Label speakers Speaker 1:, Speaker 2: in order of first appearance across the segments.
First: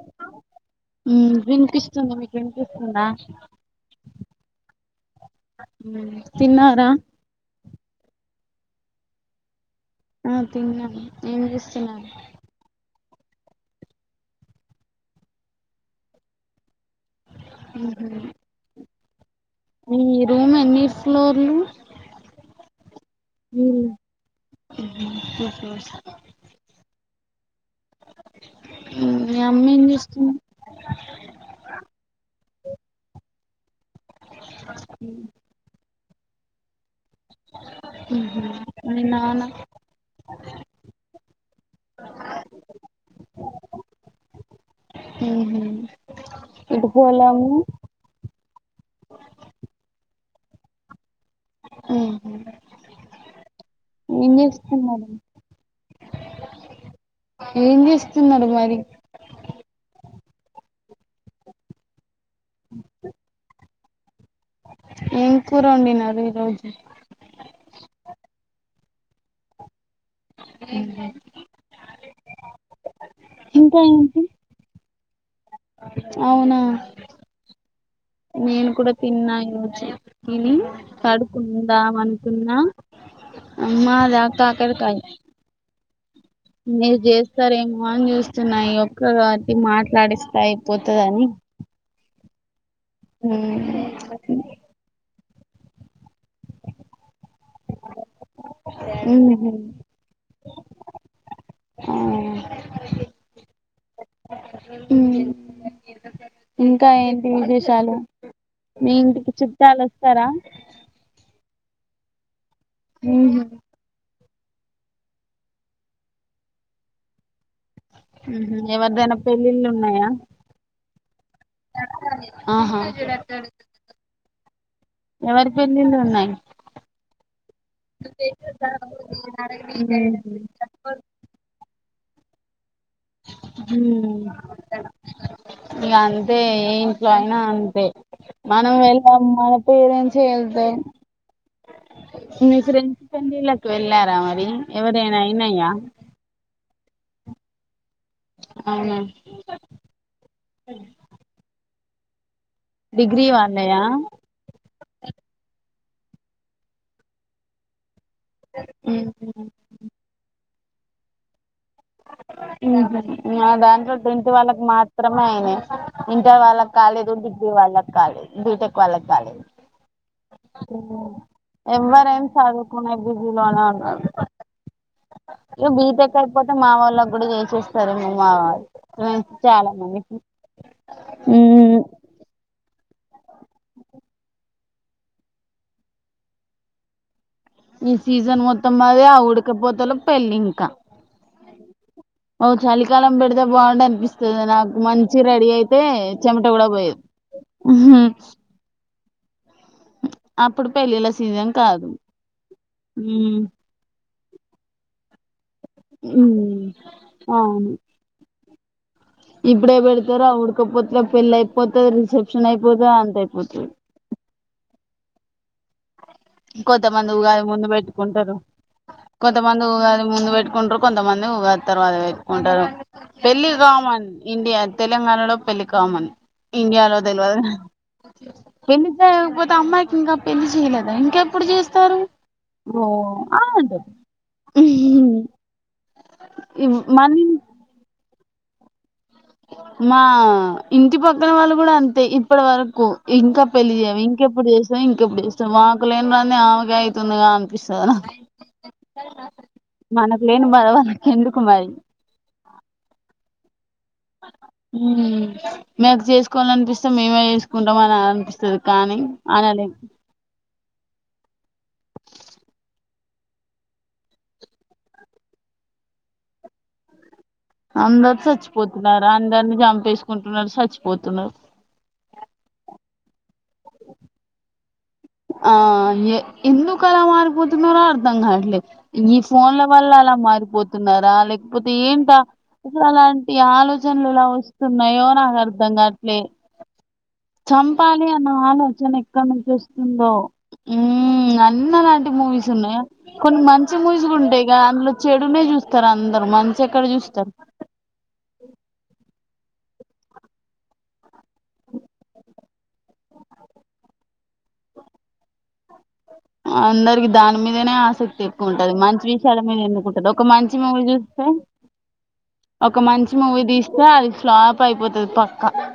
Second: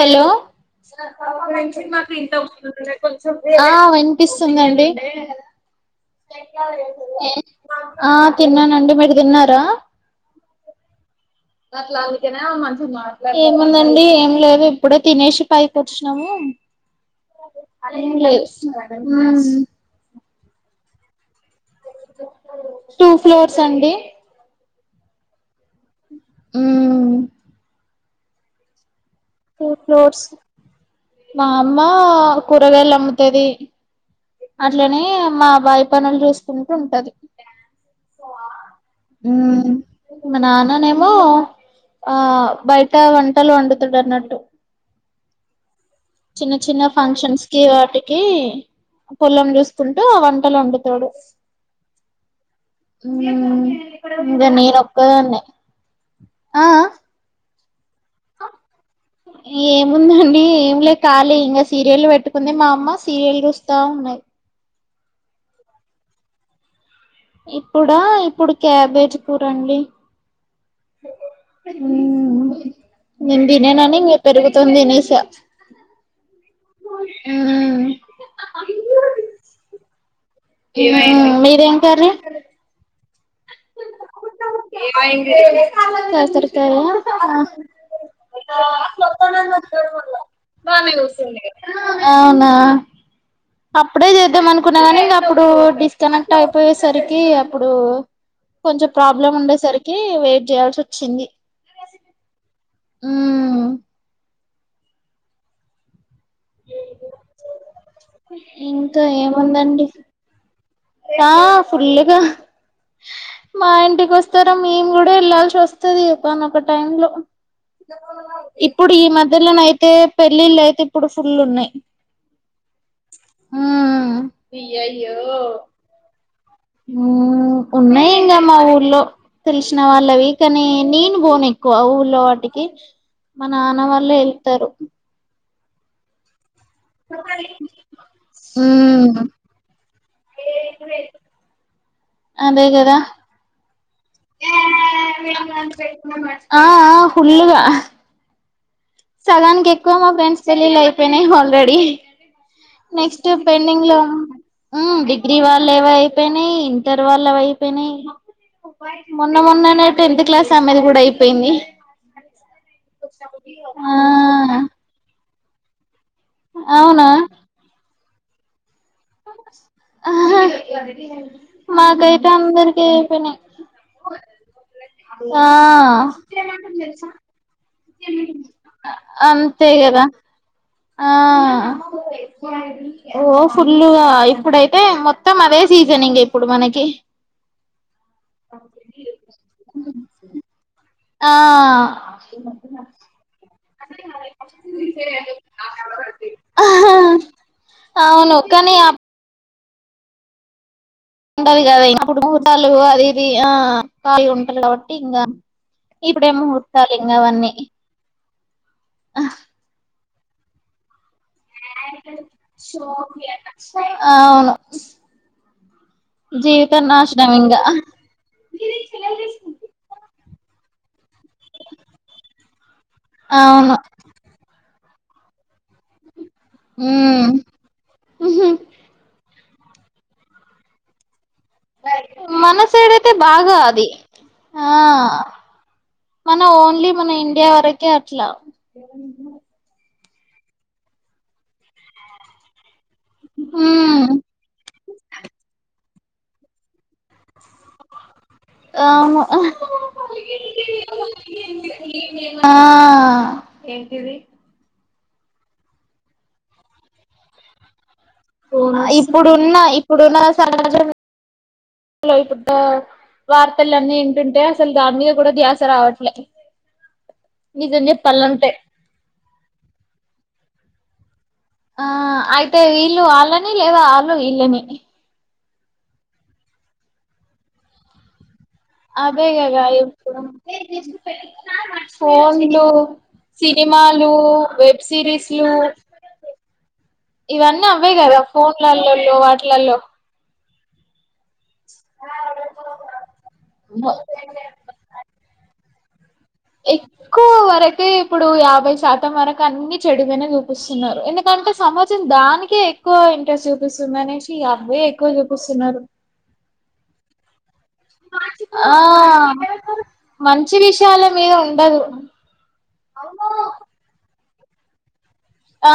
Speaker 1: Hello
Speaker 2: ఉమ్ వినిపిస్తుంది మీకు వినిపిస్తుందా
Speaker 1: ఆ వినిపిస్తుందండి.
Speaker 2: తిన్నారా
Speaker 1: ఆ తిన్నానండి. మీరు తిన్నారా?
Speaker 2: తిన్నా
Speaker 1: మట్లా అలికనే మంచి మా ఏముందండి ఏం లేదు ఇప్పుడే తినేసి పైకొచ్చి నము
Speaker 2: ఉహు.
Speaker 1: ఏం లే ఉమ్
Speaker 2: మీ రూమ్ ఎన్ని ఫ్లోర్లు?
Speaker 1: టూ ఫ్లోర్స్ అండి.
Speaker 2: ఉహు
Speaker 1: ఊమ్
Speaker 2: మీ అమ్మ
Speaker 1: టూ
Speaker 2: ఏం
Speaker 1: ఫ్లోర్స్
Speaker 2: చేస్తుంది
Speaker 1: మా అమ్మా కూరగాయలమ్ముతది. అట్లనే మా బాయ్ పనుల్ చూస్కుంటుంటది.
Speaker 2: మ్ హ్
Speaker 1: ఉమ్ మా నాన్ననేమో ఆ బయట వంటల్ వండుతడ్ అన్నట్
Speaker 2: మ్మ్హు
Speaker 1: చిన్న చిన్న ఫంక్షన్స్ కి వాటికి పొలం చూస్కుంటువన్ ట లందుతోడు
Speaker 2: మ్మ్
Speaker 1: మ్మ్మ్ ఇంకా నేను ఒక్క
Speaker 2: చేస్తున్నారు
Speaker 1: దన్నె ఆ ఆ
Speaker 2: ఏం జేస్తున్నారు మరీ?
Speaker 1: కాలి ఇంగ సీరియల్ వెట్టుకుంది మా అమ్మ సీరియల్ చూస్తా ఉన్నయ్
Speaker 2: ఏం కూర వండినారు ఈ రోజు
Speaker 1: ఇప్పుడా ఇప్పుడు క్యాబేజ్ కూరండి. మ్ నేన్
Speaker 2: ఇంకా
Speaker 1: తిననని ఇంగ
Speaker 2: ఏంటి
Speaker 1: పెరుగుతోన్ తినేశా
Speaker 2: అవునా నేను కూడా తిన్నా ఈ రోజు తిని
Speaker 1: మీదేం
Speaker 2: పడుకుందాం
Speaker 1: కర్రీ
Speaker 2: అనుకున్నా అ మాదా కాకర్ కాయ్
Speaker 1: కాకరకాయ
Speaker 2: మీర్ జేస్తారేమో అన్ చూస్తున్న ఈ ఒక్క సారికి మాట్లాడిస్తే అయిపోతదని
Speaker 1: అవునా అప్పుడే చేద్దాం అనుకున్న గని ఇగ అప్పుడూ డిస్కనెక్ట్ అయిపోయేసరికి అప్పుడూ కొంచం ప్రాబ్లం
Speaker 2: ఉహు
Speaker 1: ఉండేసరికి వెయిట్ చేయాల్సొచ్చింది.
Speaker 2: ఆ
Speaker 1: మ్
Speaker 2: మ్ ఇంకా ఏంటి విశేషాలు మీ
Speaker 1: ఇంకా
Speaker 2: ఇంటికి చుట్టాల్
Speaker 1: ఏముందండి
Speaker 2: వస్తర
Speaker 1: ఆ ఫుల్ గా
Speaker 2: ఉహు
Speaker 1: మా ఇంటికొస్ స్తర మేం గుడా ఎళ్లాల్సి వస్తది ఒక నొక టైమ్లో ఇప్పుడు ఈ
Speaker 2: ఎవరిదైనా పెళ్ళిళ్ళు
Speaker 1: మధ్యలనైతే
Speaker 2: ఉన్నాయా
Speaker 1: పెళ్లిల్లైయితే ఫుల్ ఉన్నయ్
Speaker 2: ఆహా
Speaker 1: మ్ మ్
Speaker 2: ఎవరి పెళ్ళిళ్ళు ఉన్నాయి
Speaker 1: మ్ ఉన్నయి ఇంగ మా ఊర్లో తెల్సిన వాళ్ళవి కనీ నేను పోను ఎక్కువ ఊ ర్లో వాటికి మా నాన్న వాళ్ళే
Speaker 2: ఉహు
Speaker 1: ఎళ్తరు.
Speaker 2: ఇగ అంతే ఏ ఇంట్లో అయినా అంతే మనం
Speaker 1: ఉమ్
Speaker 2: వెళ్లం మన పేరెంట్స్ మీ
Speaker 1: అదే కదా
Speaker 2: ఫ్రెండ్స్ పెండ్లిలకు వెళ్ళా రా మరీ ఎవరియైన అయినయా
Speaker 1: ఫుల్ గ
Speaker 2: అవునా
Speaker 1: సగాన్క్ ఎక్కువ మా ఫ్రెండ్స్ పెళ్ళిళ్ళు అయిపోయినయి ఆల్రెడీ
Speaker 2: డిగ్రీ
Speaker 1: నెక్స్ట్
Speaker 2: వాళ్ళయా
Speaker 1: పెంగ్లోను మ్ డిగ్రీ వాల్ ళ్ళవి అయిపోయినయి, ఇంటర్ వాళ్ళవైపోయినయి మొన్న మొన్ననే టెన్త్ క్లాస్ ఆమెది గుడా అయిపోయింది.
Speaker 2: మ్ హ్ మా
Speaker 1: ఆ
Speaker 2: దాంట్లో టెన్త్ వాళ్ళకు మాత్రమే అయినయి. ఇంటర్ వాళ్ళక్
Speaker 1: అవునా
Speaker 2: కాలేదు, డిగ్రీ వాళ్ళక్ కాలే, బీటెక్ వాళ్ళక్ కాలేదు. ఎవ్వరేం
Speaker 1: మాకైతే అందరికి
Speaker 2: చదుకునే
Speaker 1: అయిపోయినాయి
Speaker 2: బిజీలోనే ఉన్నర్
Speaker 1: ఆ
Speaker 2: ఇగ బీటెక్ అయిపోతే మా వాళ్ళక్ గుడా చే చేస్తారని మా వాల్
Speaker 1: అంతే
Speaker 2: చాలా మంది
Speaker 1: కదా ఆ
Speaker 2: మ్
Speaker 1: ఓ ఫుల్గా ఇప్పుడైతే మొత్తం అదే సీజన్ ఇంగ ఇప్పుడు మనకి
Speaker 2: ఈ సీజన్ మొత్తం అదే ఆ ఉడకపోతలో పెళ్ళింక
Speaker 1: ఆ
Speaker 2: అవు చలికాలం పెడ్దాం బావుండు అనిపిస్తది నాకు మంచి రెడీ అయితే చెమట గుడా పోయద్
Speaker 1: అవును కానీ ఆ
Speaker 2: అప్పుడు పెళ్ళిళ్ళ సీజన్
Speaker 1: ఉంటది కదా
Speaker 2: కాదు
Speaker 1: ఇంగ అపుడు ముహూర్తాలు అది ఇది
Speaker 2: ఉమ్
Speaker 1: ఆ ఖాళీ ఉంటారు కాబట్టి ఇంకా ఇప్పుడే ఏమో ముహూర్తాలు ఇంగ వన్ని
Speaker 2: అవును ఇప్పుడే బెడ్తర్ ఆ ఉడ్కపోతక్ పెళ్ళైపోతద్, రిసెప్షనైపోతద్, అంత అయిపోతది.
Speaker 1: అవును జీవితం
Speaker 2: కొంతమంది
Speaker 1: నాశనం
Speaker 2: ఉగాది
Speaker 1: ఇంగా
Speaker 2: ముందు పెట్టుకుంటరు. కొంతమంది ఉగాది ముందు వెట్ ఉంట్రూ కొంతమంది ఉగాద్ తర్వాత వెట్టుకుంటరు పెళ్ళి
Speaker 1: అవును
Speaker 2: కామన్ ఇండియా తెలంగాణలో పెళ్ళీ కామన్ ఇండియాలో
Speaker 1: ఉమ్
Speaker 2: తెల్వద ఎన్ని సామ్ పోత అమ్మాయికి ఇంకా పెళ్లి జేయలేద ఇం
Speaker 1: మనసైడైతే బాగా
Speaker 2: అవును
Speaker 1: అవి ఆ మన ఓన్లీ మన
Speaker 2: మని
Speaker 1: ఇండియా వరకే అట్లా
Speaker 2: మా ఇంటి పక్కన వాళ్ళు గూడా అంతే ఇప్పటి వరకు ఇంకా పెళ్లి జేయవు
Speaker 1: ఉమ్
Speaker 2: ఇంకెప్పుడు జేస్తవ్, ఇంకెప్పుడు జేస్తవ్ మాకు లేని రందీ ఆమెకేయ్ తిన్నగా అన్పిస్తారా?
Speaker 1: అవును
Speaker 2: బాధ వాళ్ళకి ఎందుకు మరి
Speaker 1: అ ఆ ఏంటిది
Speaker 2: మ్ మేము జెస్కోవాలి అనిపిస్తే మేమే చేసుకుంటాం అనాలి
Speaker 1: ఇప్పుడున్న ఇప్పుడున్న సమాజంలో ఇప్పుడు వార్తలన్నీ వింటుంటే అసల్ దన్మీద గూడా ధ్యాస రావట్లే.
Speaker 2: అందరు చచ్చిపోతున్నారు. అందర్ని జంపేసుకుంటున్నారు సచ్చిపోతున్నరు
Speaker 1: ఆ అయితే వీళ్ళు వాళ్ళని లేదా ఆళ్ళు ఇళ్ళని
Speaker 2: ఆ ఎ ఎందుకల మార్పోతున్నరో అర్ధంగాట్లే ఈ
Speaker 1: అదే
Speaker 2: ఫోన్ల
Speaker 1: కదా
Speaker 2: వల్ల అలా
Speaker 1: ఇప్పుడు
Speaker 2: మారిపోతున్నారా లేకపోతే ఏంట ఆ
Speaker 1: ఫోన్లు
Speaker 2: ఇపుడాలాంటి ఆ
Speaker 1: సినిమాలు
Speaker 2: ఆలోచన్లు ఎలా
Speaker 1: వెబ్
Speaker 2: వొస్తున్నాయో నాకు
Speaker 1: సిరీస్లు
Speaker 2: అర్ధంగాట్లే
Speaker 1: ఇవన్నీ అవే
Speaker 2: చంపాలి
Speaker 1: కదా
Speaker 2: అన్న ఆలోచన
Speaker 1: ఫోన్లలలో
Speaker 2: ఎక్కడ
Speaker 1: వాటిలలో
Speaker 2: నుంచోస్తుందో ఉమ్ అన్నలాంటి మూవీస్ ఉన్నయా? కొన్ని మంచి మూవీస్ గూడా ఉంటాయి గ అందులో చెడునే జూస్తరుఆ
Speaker 1: ఎక్కువ్వరకే ఇపుడు యాభై శాతం వరక్ కన్ని చెడుగానే జూపిస్తున్నారు. ఎందుకంటే సమాజం దానికే ఎక్కువ ఇంట్రెస్ట్ జూపిస్తుందనేసి ఇగా అవ్వే ఎక్కువ జూపిస్తున్నారు.
Speaker 2: అందరికి దాని మీద్ మీదనే ఆసక్తి
Speaker 1: ఆ
Speaker 2: ఎక్కువుంటది. మంచి విషయాల మీద ఎందుకుంటది ఒక మంచి మూవీ
Speaker 1: విషయాల
Speaker 2: జూస్తే
Speaker 1: మీద ఉండదు
Speaker 2: ఒక మంచి మూవీ దీస్తే అది ఫ్లాప్ అయిపోతది పక్
Speaker 1: ఆ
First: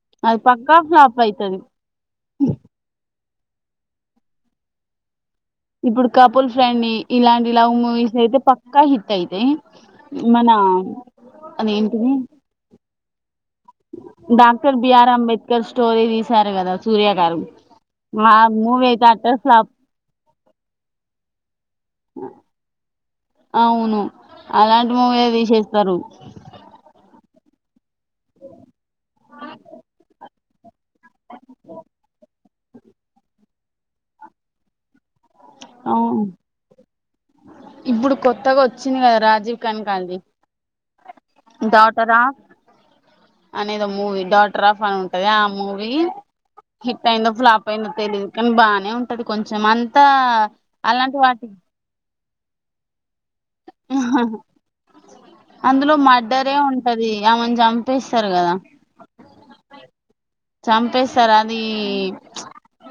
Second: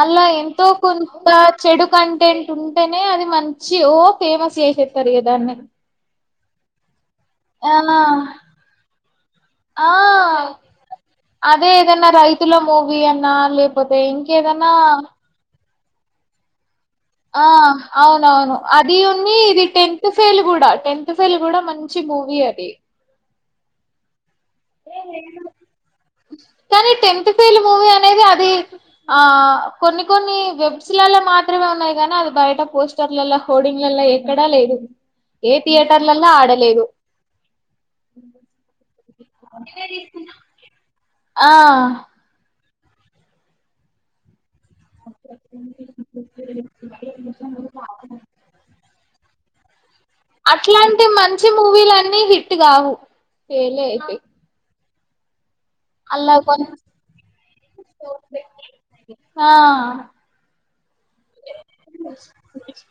Speaker 1: ఆళ్ల ఎంతో
Speaker 2: పక్కా ఫ్లాప్
Speaker 1: కొంత
Speaker 2: అయితది
Speaker 1: చెడు కంటెంట్ ఉంటేనే అది మంచి ఓ ఫేమస్ సేశేత్తరు ఇగ దాన్ని
Speaker 2: ఇపుడ్ కపుల్ ఫ్రెండ్ ని ఇలాంటి
Speaker 1: ఆ
Speaker 2: లవ్ మూవీస్ అయితే పక్కా హిట్ అయితయి
Speaker 1: ఆ
Speaker 2: మన
Speaker 1: అదే ఏదైనా
Speaker 2: అదేంటిది
Speaker 1: రైతుల మూవీ అన్నా, లేపోతే ఇంకేదన్నా
Speaker 2: డాక్టర్ బిఆర్ అంబేద్కర్ స్టోరీ దీసారు గదాచ్
Speaker 1: ఆ అవునవును అది
Speaker 2: అయితే
Speaker 1: ఉంది
Speaker 2: అట్టర్
Speaker 1: ఇది
Speaker 2: ఫ్లాప్
Speaker 1: టెన్త్ ఫెల్ గూడా త టెన్త్ ఫెల్ గూడా మంచి మూవీ అది
Speaker 2: అవును అలాంటి మూవే దిశేస్తరు
Speaker 1: నేది అది ఆ కొన్ని కొన్ని వెబ్స్లల్ల మాత్రమే ఉన్నాయి గానీ అది బయట పోస్టర్లలా, హోర్డింగ్లలా ఎక్కడా లేదు. ఏ
Speaker 2: అవున్
Speaker 1: థియేటర్లలో ఆడలేదు
Speaker 2: ఇప్పుడు కొత్తగొచ్చింది గదా రాజీవ్ కనకాలదీ
Speaker 1: ఆ
Speaker 2: డాటర్ ఆఫ్ అనేదో మూవీ డాట్ ట్రఫ్ అని ఉంటది ఆ మూవీ హిట్ అయిందో, ఫ్లాప్ అయిందో తెలిదు కాని బానే ఉంట్ పదు కొంచమంతా
Speaker 1: అట్లాంటి మంచి మూవీలన్ని హిట్ గావు ఫేలే ఐతయ్
Speaker 2: అందులో మడ్డరే ఉంటది ఆమెన్ జంపేస్తారు గదా
Speaker 1: ఆ
Speaker 2: చంపేసారు అదీ ప్చ్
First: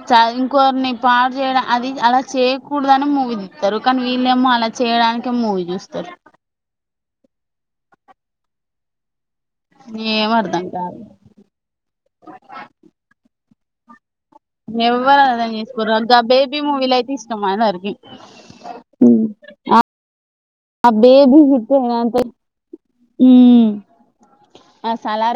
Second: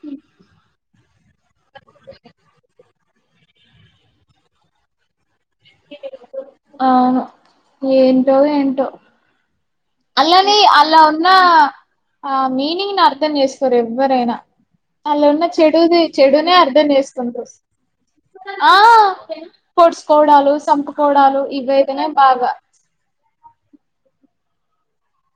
Speaker 2: చా ఇంకొర్ని పాడు జేయడ అది అలా చేయికూడదాని ము యూవీస్తారు కానీ వీళ్ళేమో అలా చేయడానికి మూవి చూస్తారు.
Speaker 1: అవును ఏంటో ఏంటో
Speaker 2: ఏం
Speaker 1: అల్లానీ
Speaker 2: అర్థం
Speaker 1: ఆలా
Speaker 2: కాదు
Speaker 1: ఉన్న ఆ మీనింగ్ ని అర్థం చేసుకోరు ఎవ్వరైనా
Speaker 2: ఎవ్వరు
Speaker 1: అలా ఉన్న
Speaker 2: అర్థం చేసుకోరు
Speaker 1: చెడుది
Speaker 2: గా
Speaker 1: చెడునే
Speaker 2: బేబీ
Speaker 1: అర్ధం
Speaker 2: మూవీలు అయితే ఇష్టం
Speaker 1: చేసుకుంటరు.
Speaker 2: అందరికి
Speaker 1: ఆ పడుసుకోవడాలు,
Speaker 2: ఆ
Speaker 1: సంపుకోవడాలు ఇవి అయితెనే బాగా
Speaker 2: ఉమ్ అస్సలా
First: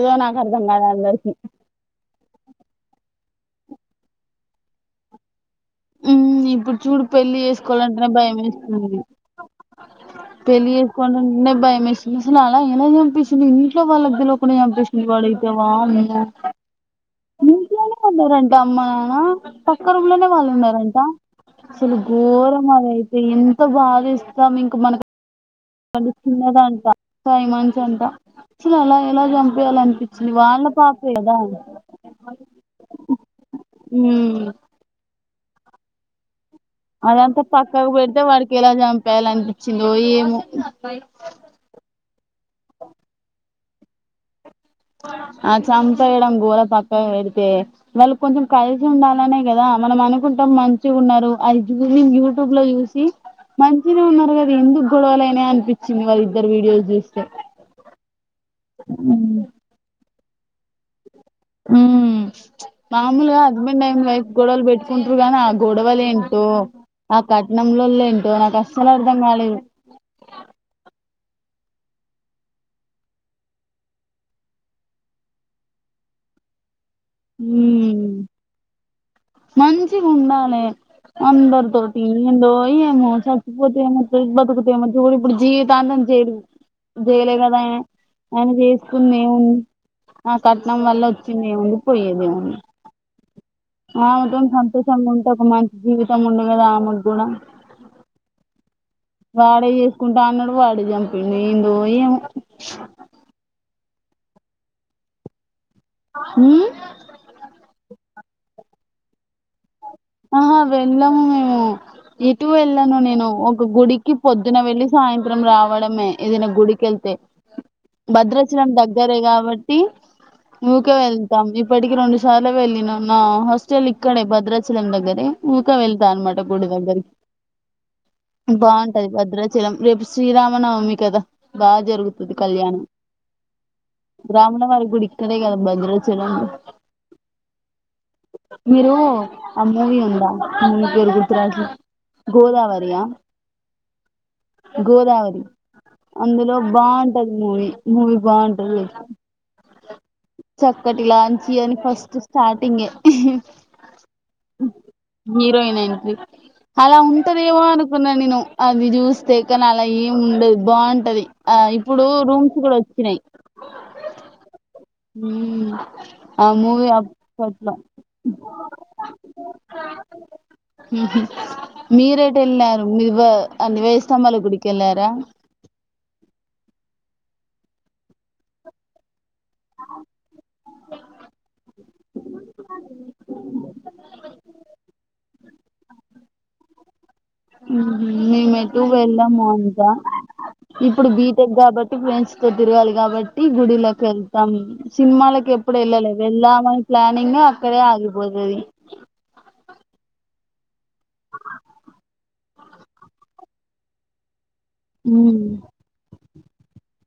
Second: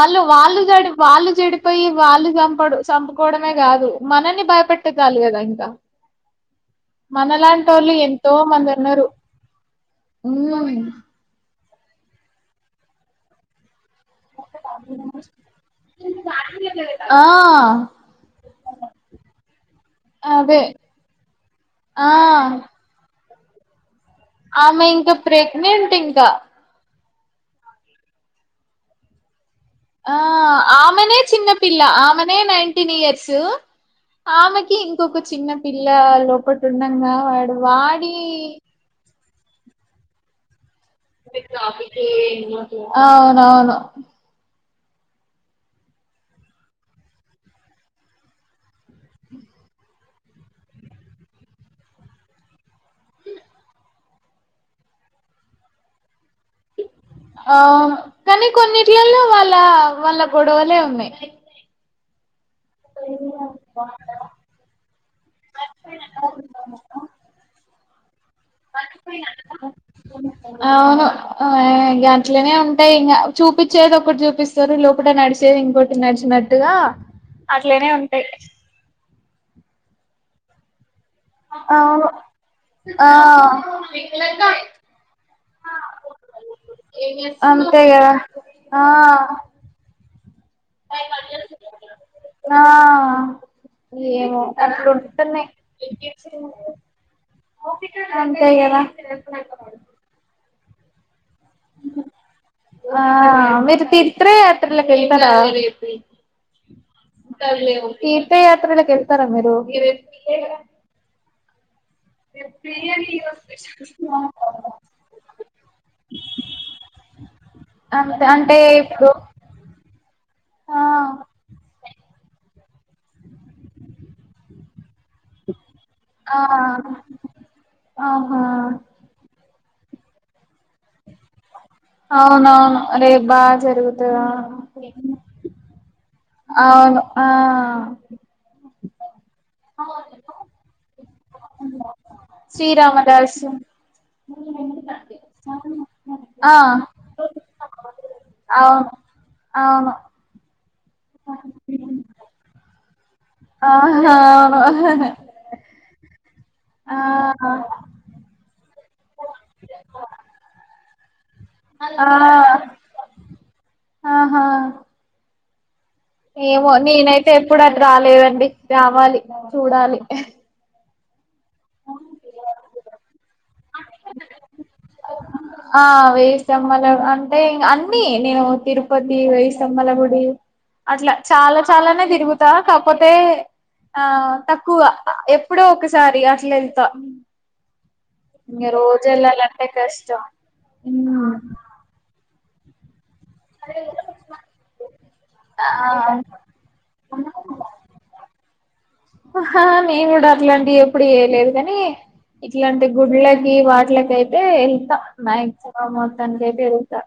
Speaker 1: ఆళ్ళు వాళ్ళు చెడి వాళ్ళు చెడిపోయి వాళ్ళు సంపడు సం కోవడమే కాదు మనని భయపెట్టదాలి కదా ఇ
Speaker 2: ఉమ్ ఇప్పుడు చూడు పెళ్లి చేసుకోవాలంటేనే
Speaker 1: ఎంతో
Speaker 2: భయం
Speaker 1: మంది
Speaker 2: వేస్తుంది
Speaker 1: ఉన్నారు
Speaker 2: పెళ్ళి
Speaker 1: మ్మ్
Speaker 2: చేసుకోవాలి అంటేనే భయం ఎస్తుంది అసలు అలా ఎలా చంపేసిండు ఇంట్లో వాల్ తెల్వకుండా చంపేసిండు వాడ్ ఐతే వామ్మో
Speaker 1: ఆ
Speaker 2: ఇంట్లోనే ఉన్నరంటే అమ్మా పక్క రూమ్ంలోనే వాళ్ళ
Speaker 1: అదే
Speaker 2: ఉన్నరంట అసలు
Speaker 1: ఆ
Speaker 2: ఘోరం అది అయితే ఎంత బాదస్తు
Speaker 1: ఆమె ఇంకా ప్రేక్
Speaker 2: పడుకున్నదంట ఫైవ్ మంత్ అంట అస్ అలా ఎలా చం
Speaker 1: ఆ ఆమెనే చిన్నపిల్ల ఆమెనే నైన్టీన్ ఇయర్సు
Speaker 2: ఉమ్
Speaker 1: ఆమెకి ఇంకొక చిన్న పిల్ల లోపట్
Speaker 2: అదంతా పక్కకు పెడితే వాడికి ఎలా చంపయాలి అనిపించిందో ఏమో
Speaker 1: అవునవును
Speaker 2: ఆ చంపెయడం గొడ పక్క పెడితే వాళ్ళు కొంచెం కలిసి ఉండాలనే కదా మనం అనుకుంటాం మంచి ఉన్నారు అది చూసి యూట్యూబ్ లో చూసి మంచినే ఉన్నారు కదా ఎందుకు గొడవలు అయినాయి అనిపించింది వాళ్ళ ఇద్దరు వీడియోస్ చూస్తే
Speaker 1: అవును కానీ కొన్నిటిల్లో వాళ్ళ వాళ్ళ గొడవలే ఉన్నాయి
Speaker 2: ఉమ్ మాముూగా హస్బెండ్ అండ్ వైఫ్ గొడవల్లు పెట్కుంట్ర గనా ఆ గొడవల్ ఎంటో ఆ కట్నం లొల్లి
Speaker 1: అవును ఆ గట్లనే ఉంటాయి ఇంగా చూపించేది ఒక్కటి చూపిస్తారు లోపట నడిచేది ఇంకోటి నడిచిన నట్టుగా అట్లేనే ఉంటాయి
Speaker 2: మంచి ఉండాలే అందరు తోటి
Speaker 1: అవును
Speaker 2: ఏందో ఆమో
Speaker 1: ఆ
Speaker 2: సచ్చిపోతే ఏం వస్తాది బతుకుతో చూడు ఇప్పుడు జీవితం జె ఏడు జైలే కదా
Speaker 1: అంతే కదా
Speaker 2: ఆయన
Speaker 1: ఆ
Speaker 2: చేసుకుందేమో ఆ కట్నం వల్ల వచ్చింది ఏముంది పోయేదే ఏముంది
Speaker 1: ఆ ఏమో
Speaker 2: ఆమెతోం సంతోషంగా ఉంటే ఒక
Speaker 1: అట్లుంటున్నాయి
Speaker 2: మంచి జీవితం ఉండూ కదా ఆమెకు కూడా
Speaker 1: అంతే కదా
Speaker 2: వాడే చేసుకుంటా అన్నాడు వాడే చంపిడు ఏందో ఏం
Speaker 1: త్రీ యాత్రలు ఏళ్తారా
Speaker 2: ఉమ్
Speaker 1: తీర్థయాత్రలు కెళ్తారా తార మీరు
Speaker 2: ఆహా వెళ్ళాము మేము ఎటు వెళ్ళను నేను ఒక గుడికి పొద్దున వెళ్ళి సాయంత్రం రావడమే ఏదైనా గుడికి వెళ్ తే
Speaker 1: అంతే అంటే
Speaker 2: భద్రాచలం
Speaker 1: ఇప్పుడు
Speaker 2: దగ్గరే కాబట్టి
Speaker 1: ఆ
Speaker 2: నుకే వెళ్తాం ఇప్పటికి వెళ్ళినం మా హాస్టెల్ ఇక్కడే భద్రాచలం దగ్గర తే ఊకే వెళ్తా అనమాట
Speaker 1: ఆ
Speaker 2: గుడి దగ్గరికి
Speaker 1: ఆహా
Speaker 2: బాగుంటది భద్రాచలం రేపు శ్రీరామనవమి కదా బాగా జరుగుతుది
Speaker 1: అవునవును
Speaker 2: కళ్యాణం
Speaker 1: రేపు బాగా జరుగుతదా
Speaker 2: రాములవారి గుడి ఇక్కడే కదా భద్రాచలం
Speaker 1: అవును ఆ
Speaker 2: మీరు ఆ మూవి ఉందా పేరు గుతురవట్లే గోదావరి ఆ
Speaker 1: నేను ఊగుతాండి అవును
Speaker 2: అందులో బావుంటది మూవీ. మూవీ బావుంటది.
Speaker 1: అవును అవును
Speaker 2: చక్కటి లాంచి అని ఫస్ట్ స్టార్టింగే
Speaker 1: ఆహా హ
Speaker 2: హీరోయిన్ ఎంట్రీ అలా ఉంటదేమో అనుకున్నా నేను అది చూస్తే కానీ అలా ఏమి ఉండది బాగుంటది ఆ ఇప్పుడు
Speaker 1: ఆ
Speaker 2: రూమ్స్ కూడా వచ్చినాయి
Speaker 1: ఆహా
Speaker 2: ఆ
Speaker 1: ఏమో
Speaker 2: మూవీ
Speaker 1: నీనైతే ఎప్పుడు
Speaker 2: అప్పట్లో
Speaker 1: అటు రాలేదండి రావాలి, చూడాలి. య
Speaker 2: ఉహు మీరేటెల్లారు మీవ అన్ని వేస్తంభాల గుడికి వెళ్ళారా?
Speaker 1: ఆ వేయ్యిస్థంబాల అంటే అన్ని నేను తిరుపతి, వెేయ్యిస్థంబాల గుడి అట్లా చాలా చాలానే తిరుగుతా కాపోతే ఆ తక్కువ ఎప్పుడో ఒకసారి అట్లేల్తా
Speaker 2: ఉహు మేమెటు వెళ్ళము
Speaker 1: వెళ్ళాలంటే
Speaker 2: ఓన్ గా
Speaker 1: కష్టం
Speaker 2: ఇప్పుడు బీటెక్ కాబట్టి ఫ్రెండ్స్ తో తిరగాలి కాబట్టి టి గుడిలోకి వెళ్తాం సినిమాలకి
Speaker 1: ఆ
Speaker 2: ఎప్పుడు ఏళ్ళలే వెళ్దామని ప్లానింగ్ అక్కడే ఆగిపోదు గది
Speaker 1: ఆ హ నేను కూడా అట్లాంటి ఎప్పుడు చేయలేదు. కానీ ఇట్లాంటి గుళ్ళకి వాట్లకి అయి ఏయ్ ఎళ్తా
Speaker 2: మ్మ్
Speaker 1: మ్యాక్సిమం మొత్తానికైతే వెల్తా